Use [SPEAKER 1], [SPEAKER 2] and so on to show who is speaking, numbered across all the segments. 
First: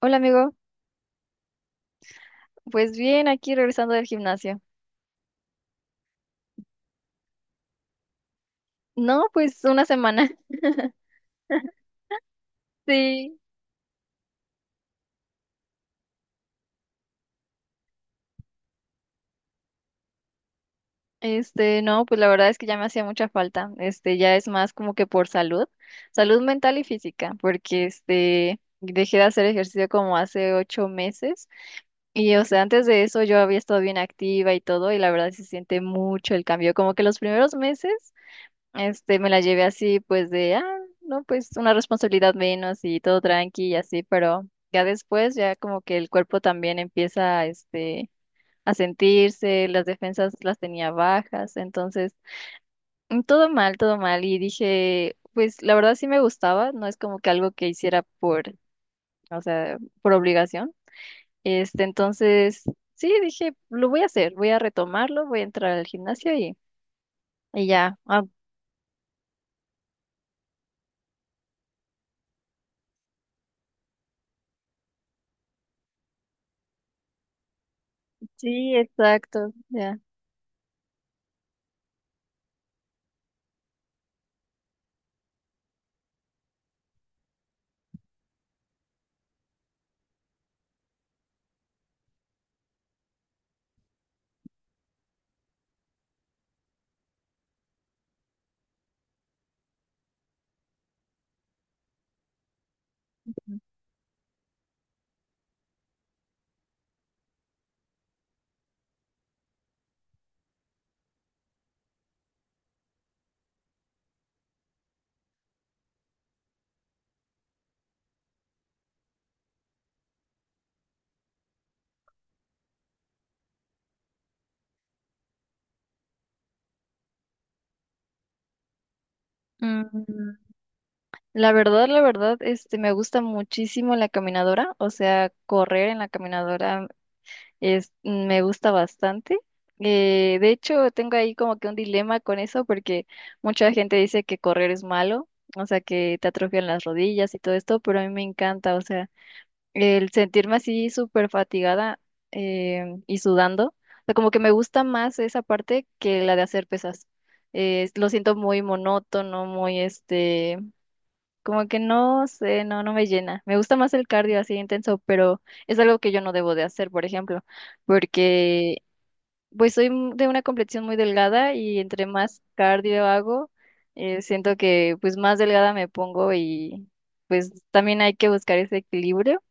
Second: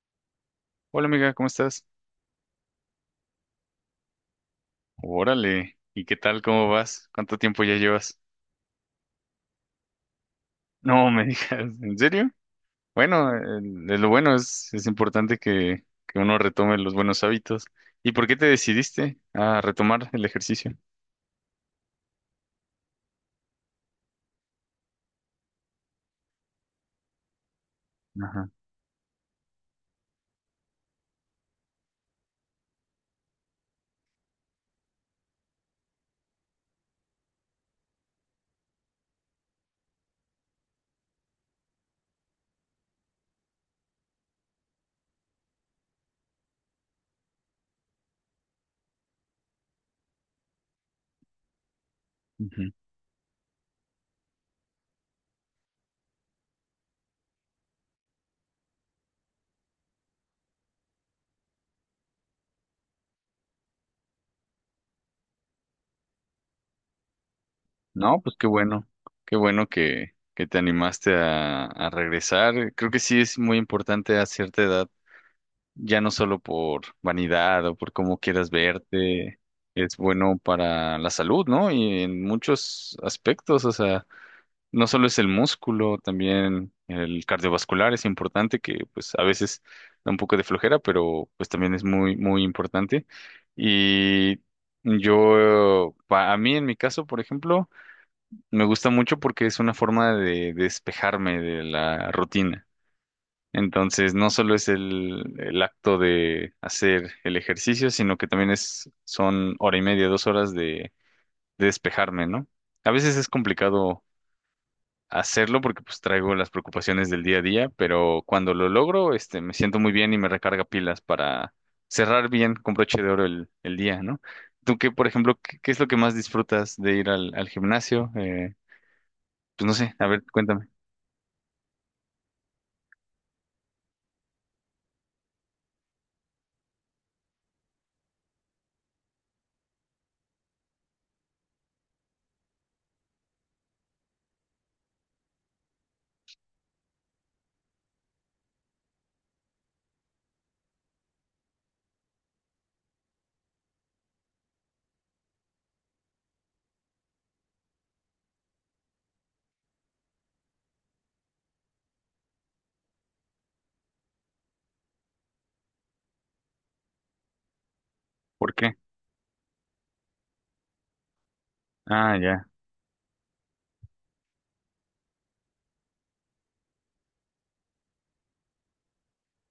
[SPEAKER 1] Hola amigo,
[SPEAKER 2] Hola amiga, ¿cómo estás?
[SPEAKER 1] pues bien, aquí regresando del gimnasio.
[SPEAKER 2] Órale, ¿y qué tal? ¿Cómo vas? ¿Cuánto tiempo ya llevas?
[SPEAKER 1] No, pues una semana.
[SPEAKER 2] No me digas, ¿en serio? Bueno,
[SPEAKER 1] Sí,
[SPEAKER 2] lo bueno es importante que uno retome los buenos hábitos. ¿Y por qué te decidiste a retomar el ejercicio?
[SPEAKER 1] no, pues la verdad es que ya me hacía mucha falta. Ya es más como que por salud, salud mental y física, porque
[SPEAKER 2] Ajá,
[SPEAKER 1] dejé de hacer ejercicio como hace ocho meses. Y o sea, antes de eso yo había estado bien activa y todo, y la verdad sí se siente mucho el cambio, como que los primeros meses. Me la llevé así, pues de, no, pues una responsabilidad menos y todo tranqui y así, pero ya después, ya como que el cuerpo también empieza, a sentirse, las defensas las tenía bajas, entonces,
[SPEAKER 2] ujú.
[SPEAKER 1] todo mal, y dije, pues la verdad sí me gustaba, no es como que algo que hiciera por, o sea, por obligación, entonces, sí, dije, lo voy a hacer, voy a retomarlo, voy a entrar al gimnasio y ya.
[SPEAKER 2] No, pues qué bueno que te animaste a regresar. Creo que sí es muy importante a cierta edad ya no solo por vanidad o por cómo quieras
[SPEAKER 1] Sí,
[SPEAKER 2] verte,
[SPEAKER 1] exacto,
[SPEAKER 2] es
[SPEAKER 1] ya.
[SPEAKER 2] bueno para la salud, ¿no? Y en muchos aspectos, o sea, no solo es el músculo, también el cardiovascular es importante, que pues a veces da un poco de flojera, pero pues también es muy, muy importante. Y yo, a mí en mi caso, por ejemplo, me gusta mucho porque es una forma de despejarme de la rutina. Entonces, no solo es el acto de hacer el ejercicio, sino que también es, son hora y media, 2 horas de despejarme, ¿no? A veces es complicado hacerlo porque pues traigo las preocupaciones del día a día, pero cuando lo logro, me siento muy bien y me recarga pilas para cerrar bien con broche de oro el día, ¿no? ¿Tú qué, por ejemplo, qué, qué es lo que más disfrutas de ir al, al gimnasio? Pues no
[SPEAKER 1] Mm,
[SPEAKER 2] sé, a ver, cuéntame,
[SPEAKER 1] la verdad, la verdad, me gusta muchísimo la caminadora, o sea, correr en la caminadora es, me gusta bastante. De hecho, tengo ahí como que un dilema con eso porque mucha gente dice que correr es malo, o sea, que te atrofian las rodillas y todo esto, pero a mí me encanta, o sea, el sentirme así súper fatigada, y sudando, o sea, como que me gusta más esa parte que la de hacer pesas. Lo siento muy monótono, muy como que no sé, no me llena. Me gusta más el cardio así intenso, pero es algo que yo no debo de hacer, por ejemplo,
[SPEAKER 2] ¿por qué?
[SPEAKER 1] porque pues de una complexión muy delgada y entre
[SPEAKER 2] Ah,
[SPEAKER 1] más
[SPEAKER 2] ya.
[SPEAKER 1] cardio hago, siento que pues más delgada me pongo, y pues también hay que buscar ese equilibrio.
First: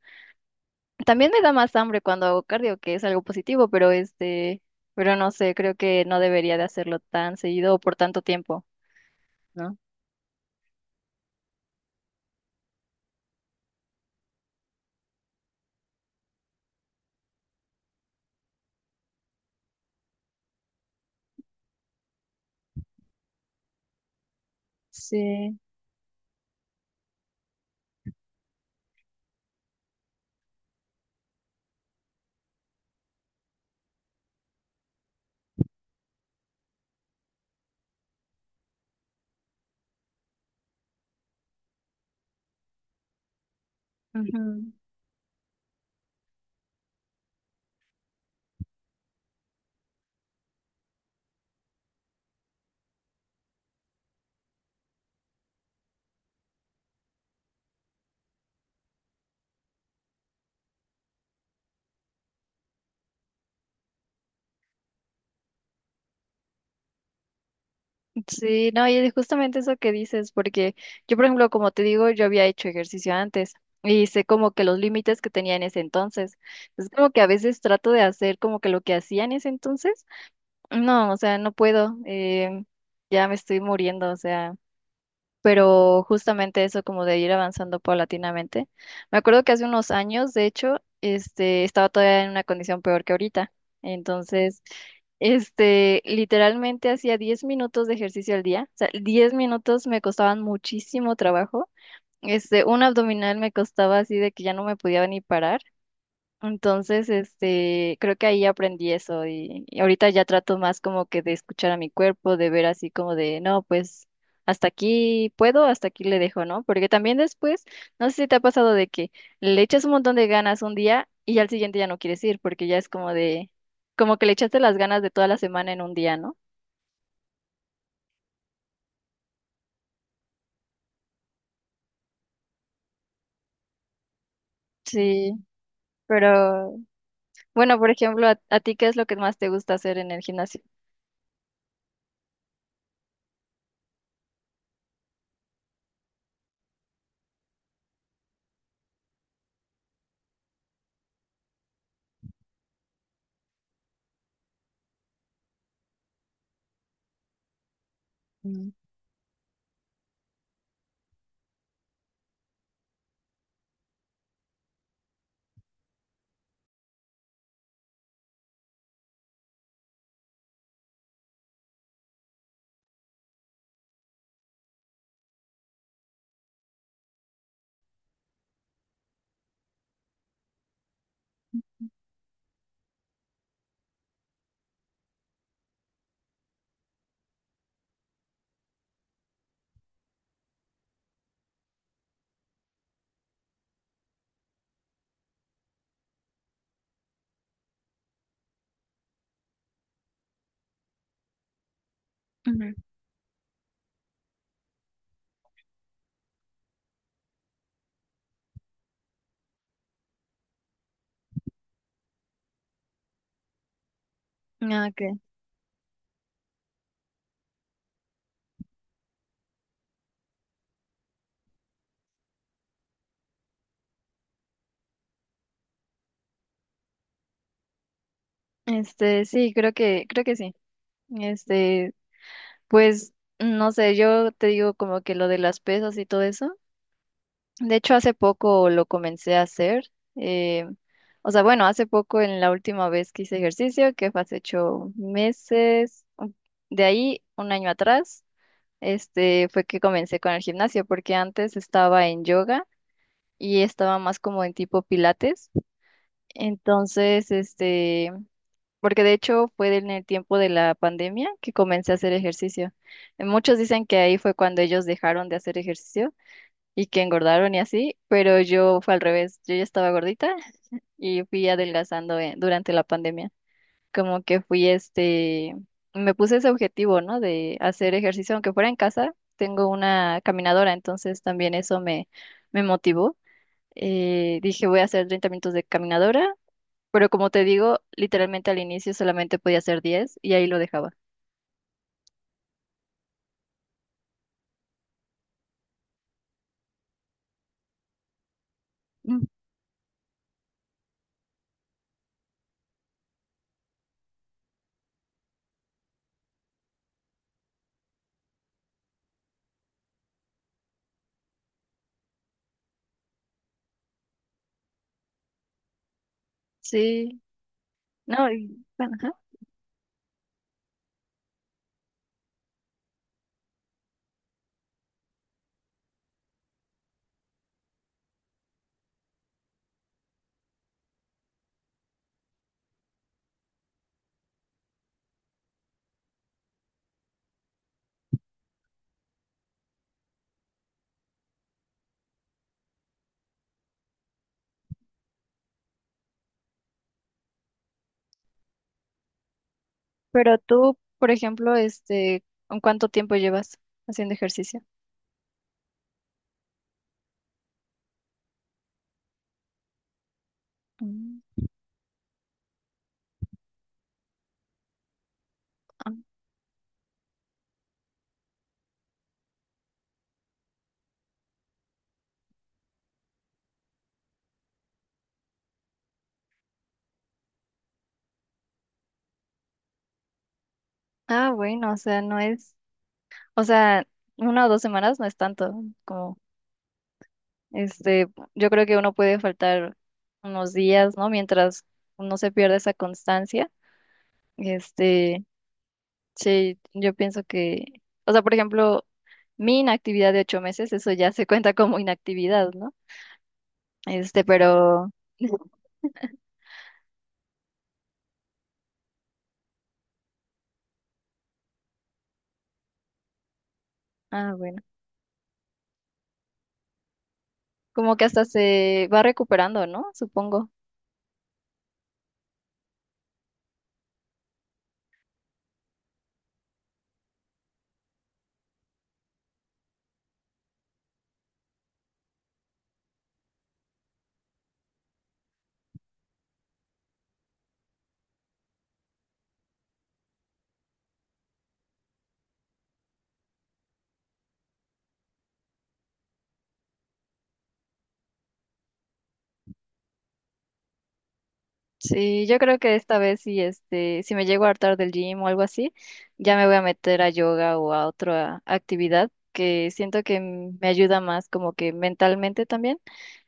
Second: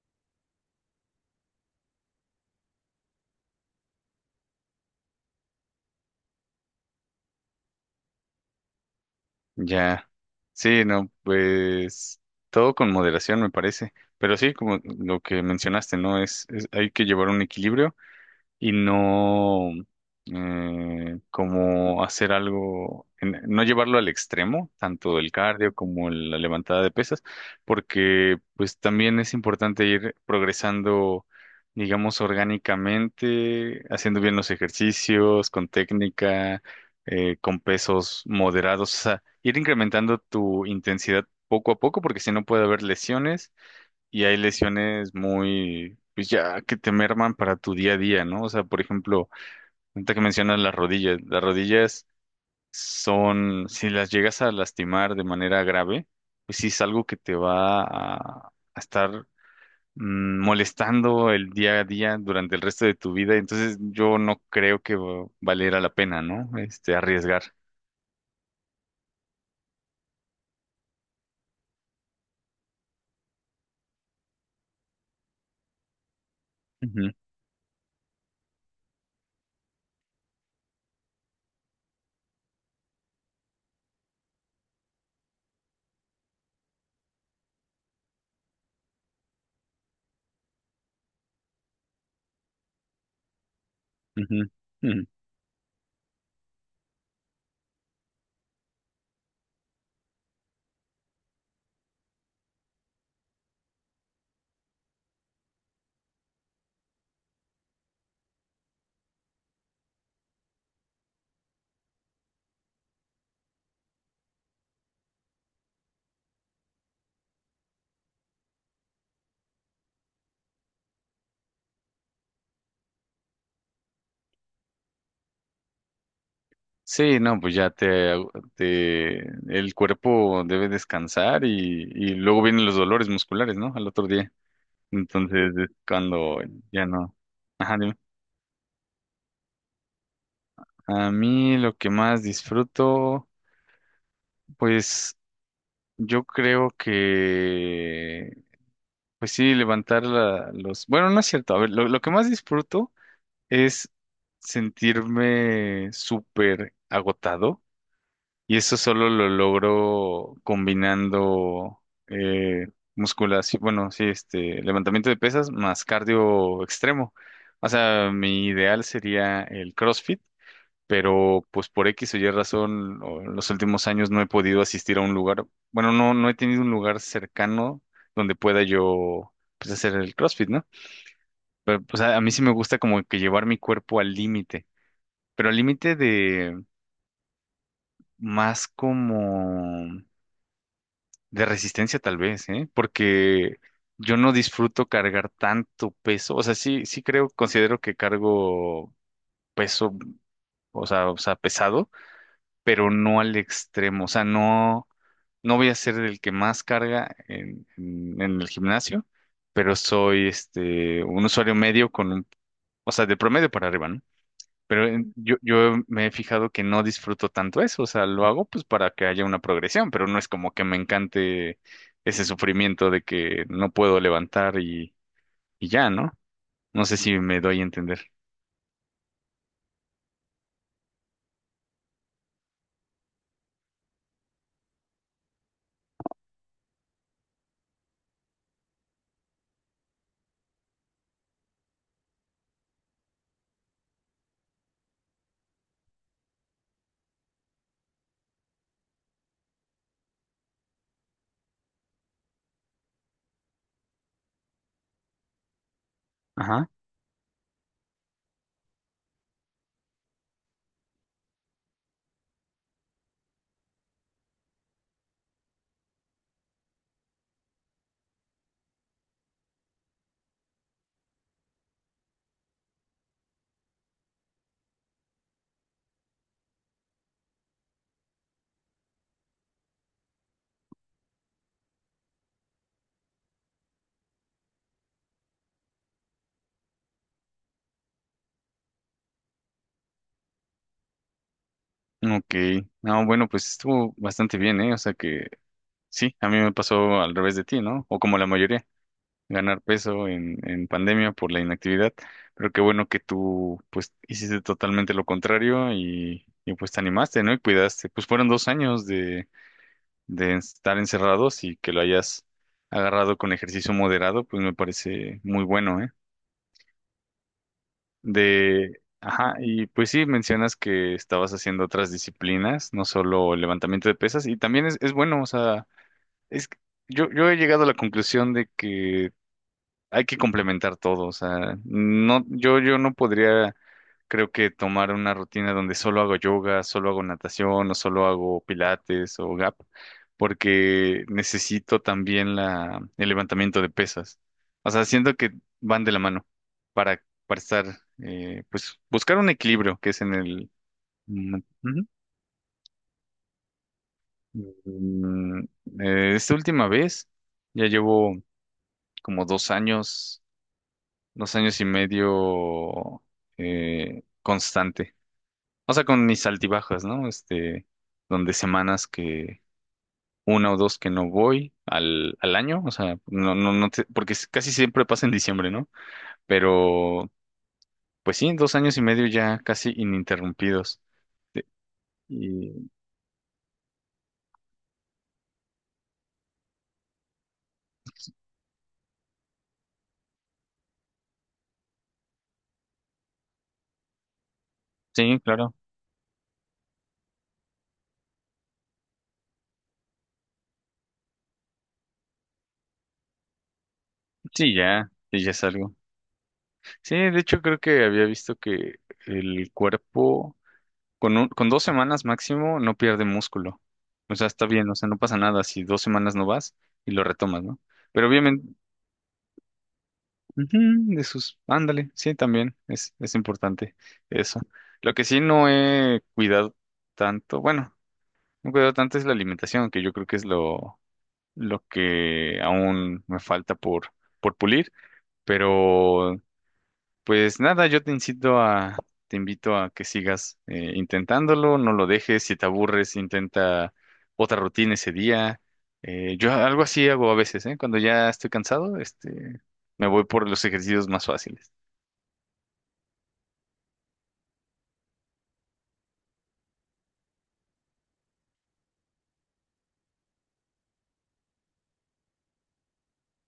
[SPEAKER 1] También me da más hambre cuando hago cardio, que es algo positivo, pero pero no sé, creo que no debería de hacerlo tan seguido o por tanto tiempo, ¿no?
[SPEAKER 2] Ya, sí, no, pues todo con moderación me parece, pero sí, como lo que mencionaste, ¿no? Hay que llevar un equilibrio y no como hacer algo, no llevarlo al extremo, tanto el
[SPEAKER 1] Sí.
[SPEAKER 2] cardio como la levantada de pesas, porque pues también es importante ir progresando, digamos, orgánicamente, haciendo bien los ejercicios, con técnica, con pesos moderados, o sea, ir incrementando tu intensidad poco a poco, porque si no puede haber lesiones y hay
[SPEAKER 1] Ujú.
[SPEAKER 2] lesiones muy, pues ya que te merman para tu día a día, ¿no? O sea, por ejemplo, ahorita que mencionas las rodillas son, si las llegas a lastimar de manera grave, pues sí es algo que te va a estar molestando el día a día durante el resto de tu vida. Entonces yo no creo que valiera la pena, ¿no? Arriesgar.
[SPEAKER 1] Sí, no, y es justamente eso que dices, porque yo, por ejemplo, como te digo, yo había hecho ejercicio antes y sé como que los límites que tenía en ese entonces. Es como
[SPEAKER 2] Ujú,
[SPEAKER 1] que a veces trato de hacer como que lo que hacía en ese entonces. No, o sea, no puedo. Ya me estoy muriendo, o sea, pero justamente eso como de ir avanzando paulatinamente. Me acuerdo que hace unos años, de hecho, estaba todavía en una condición peor que ahorita.
[SPEAKER 2] ujú,
[SPEAKER 1] Entonces,
[SPEAKER 2] ujú.
[SPEAKER 1] literalmente hacía 10 minutos de ejercicio al día. O sea, 10 minutos me costaban muchísimo trabajo. Un abdominal me costaba así de que ya no me podía ni parar. Entonces, creo que ahí aprendí eso, y ahorita ya trato más como que de escuchar a mi cuerpo, de ver así como de, no, pues hasta aquí puedo, hasta aquí le dejo, ¿no? Porque también después, no sé si te ha pasado de que le echas un montón de ganas un día y al siguiente ya no quieres ir porque ya es como de, como que le echaste las ganas de toda la semana en un día, ¿no?
[SPEAKER 2] Sí, no, pues ya te, te- el cuerpo debe descansar y luego vienen los dolores musculares, ¿no? Al otro día.
[SPEAKER 1] Sí,
[SPEAKER 2] Entonces es cuando
[SPEAKER 1] pero
[SPEAKER 2] ya no. Ajá,
[SPEAKER 1] bueno, por
[SPEAKER 2] dime.
[SPEAKER 1] ejemplo, a ti qué es lo que más te gusta hacer en el gimnasio?
[SPEAKER 2] A mí lo que más disfruto, pues yo creo que, pues sí, los... Bueno, no es cierto. A ver, lo que más disfruto es sentirme súper agotado. Y
[SPEAKER 1] Mm.
[SPEAKER 2] eso solo lo logro combinando eh, musculación, bueno, sí, levantamiento de pesas más cardio extremo. O sea, mi ideal sería el CrossFit, pero pues por X o Y razón, o en los últimos años no he podido asistir a un lugar, bueno, no, no he tenido un lugar cercano donde pueda yo pues hacer el CrossFit, ¿no? Pero pues a mí sí me gusta como que llevar mi cuerpo al límite, pero al límite de más como de resistencia tal vez, ¿eh? Porque yo no disfruto cargar tanto peso. O sea, sí, sí creo, considero que cargo peso, o sea, pesado,
[SPEAKER 1] Ujú.
[SPEAKER 2] pero no al extremo. O sea, no, no voy a ser el que más carga en, en el gimnasio, pero soy un usuario medio con un, o sea, de promedio para arriba, ¿no?
[SPEAKER 1] Ah,
[SPEAKER 2] Pero
[SPEAKER 1] ok.
[SPEAKER 2] yo, yo me he fijado que no disfruto tanto eso, o sea, lo hago pues para que haya una progresión, pero no es como que me encante ese sufrimiento de que no puedo levantar y ya, ¿no? No sé si me doy a entender.
[SPEAKER 1] Sí, creo que sí. Este, pues no sé, yo te digo como que lo de las pesas y todo eso. De hecho, hace poco lo comencé a hacer. eh, o sea, bueno, hace poco en la última vez que hice ejercicio, que fue hace ocho meses, de ahí un año atrás, fue que comencé con el gimnasio, porque antes estaba en yoga y estaba más como en tipo pilates.
[SPEAKER 2] Ajá,
[SPEAKER 1] Entonces, porque de hecho fue en el tiempo de la pandemia que comencé a hacer ejercicio. Muchos dicen que ahí fue cuando ellos dejaron de hacer ejercicio y que engordaron y así, pero yo fue al revés. Yo ya estaba gordita y fui adelgazando, durante la pandemia. Como que fui me puse ese objetivo, ¿no? De hacer ejercicio, aunque fuera en casa, tengo una caminadora, entonces también eso me, me motivó. Dije, voy a hacer 30 minutos de caminadora, pero como te digo, literalmente al inicio solamente podía hacer 10 y ahí lo dejaba.
[SPEAKER 2] ok. No, bueno, pues estuvo bastante bien, ¿eh? O sea que sí, a mí me pasó al revés de ti, ¿no? O como la mayoría.
[SPEAKER 1] Mm.
[SPEAKER 2] Ganar peso en pandemia por la inactividad, pero qué bueno que tú pues hiciste totalmente lo contrario y, pues te animaste, ¿no? Y cuidaste. Pues fueron 2 años de estar encerrados y que lo hayas agarrado con ejercicio moderado, pues me parece muy bueno, ¿eh?
[SPEAKER 1] Sí, no, y,
[SPEAKER 2] De,
[SPEAKER 1] bueno, ajá.
[SPEAKER 2] ajá, y pues sí, mencionas que estabas haciendo otras disciplinas, no solo el levantamiento de pesas, y también es bueno, o sea, es, que yo he llegado a la conclusión de que hay que complementar todo, o sea, no, yo no podría, creo que tomar una rutina donde solo hago yoga, solo hago natación, o solo hago pilates o gap, porque necesito también la, el levantamiento de pesas. O sea, siento que van de la mano para estar, pues, buscar un equilibrio que es en
[SPEAKER 1] Pero
[SPEAKER 2] el...
[SPEAKER 1] tú, por
[SPEAKER 2] mm,
[SPEAKER 1] ejemplo,
[SPEAKER 2] ujú.
[SPEAKER 1] ¿en cuánto tiempo llevas haciendo ejercicio?
[SPEAKER 2] Mm, esta última vez ya llevo como 2 años,
[SPEAKER 1] Mm,
[SPEAKER 2] 2 años y medio constante. O sea,
[SPEAKER 1] Ah,
[SPEAKER 2] con mis altibajas, ¿no? Donde semanas que una o dos que no voy al, al año, o sea, no, no, porque casi siempre pasa en diciembre, ¿no? Pero, pues sí, 2 años y medio ya casi ininterrumpidos.
[SPEAKER 1] ah,
[SPEAKER 2] De-
[SPEAKER 1] bueno, o sea, no es,
[SPEAKER 2] Y,
[SPEAKER 1] o sea, una o dos semanas no es tanto, como, este, yo creo que uno puede faltar unos días, ¿no? Mientras no se pierde esa constancia,
[SPEAKER 2] sí,
[SPEAKER 1] este,
[SPEAKER 2] claro,
[SPEAKER 1] sí, yo pienso que, o sea, por ejemplo, mi inactividad de ocho meses, eso ya se cuenta como inactividad, ¿no?
[SPEAKER 2] sí,
[SPEAKER 1] Pero,
[SPEAKER 2] ya, sí, ya es algo. Sí, de hecho creo que había visto que el cuerpo con, con 2 semanas máximo no pierde músculo. O sea,
[SPEAKER 1] ah,
[SPEAKER 2] está
[SPEAKER 1] bueno,
[SPEAKER 2] bien, o sea, no pasa nada si 2 semanas no vas y lo retomas, ¿no?
[SPEAKER 1] como que
[SPEAKER 2] Pero
[SPEAKER 1] hasta
[SPEAKER 2] obviamente,
[SPEAKER 1] se va recuperando, ¿no? Supongo.
[SPEAKER 2] ujú, de sus, ándale, sí, también es importante eso. Lo que sí no he cuidado tanto, bueno, no he cuidado tanto es la alimentación, que yo creo que es lo que aún me falta por pulir, pero pues nada, yo te incito a, te invito a que sigas intentándolo, no lo dejes, si te aburres, intenta otra rutina ese día. Yo algo así hago a veces, ¿eh? Cuando ya estoy cansado, me voy por los ejercicios más fáciles.
[SPEAKER 1] Sí, yo creo que esta vez si si me llego a hartar del gym o algo así, ya me voy a meter a yoga o a otra actividad que siento que me ayuda más como que mentalmente también.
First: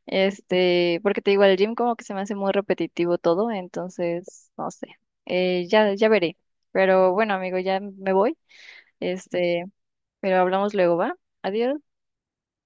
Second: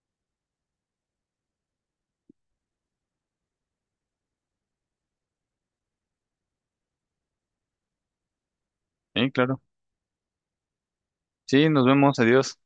[SPEAKER 1] Porque te digo, al gym como que se me hace muy repetitivo todo, entonces, no sé. Ya, ya veré. Pero bueno, amigo, ya me voy.
[SPEAKER 2] Sí, claro.
[SPEAKER 1] Este, pero hablamos luego, ¿va?
[SPEAKER 2] Sí,
[SPEAKER 1] Adiós.
[SPEAKER 2] nos vemos, adiós.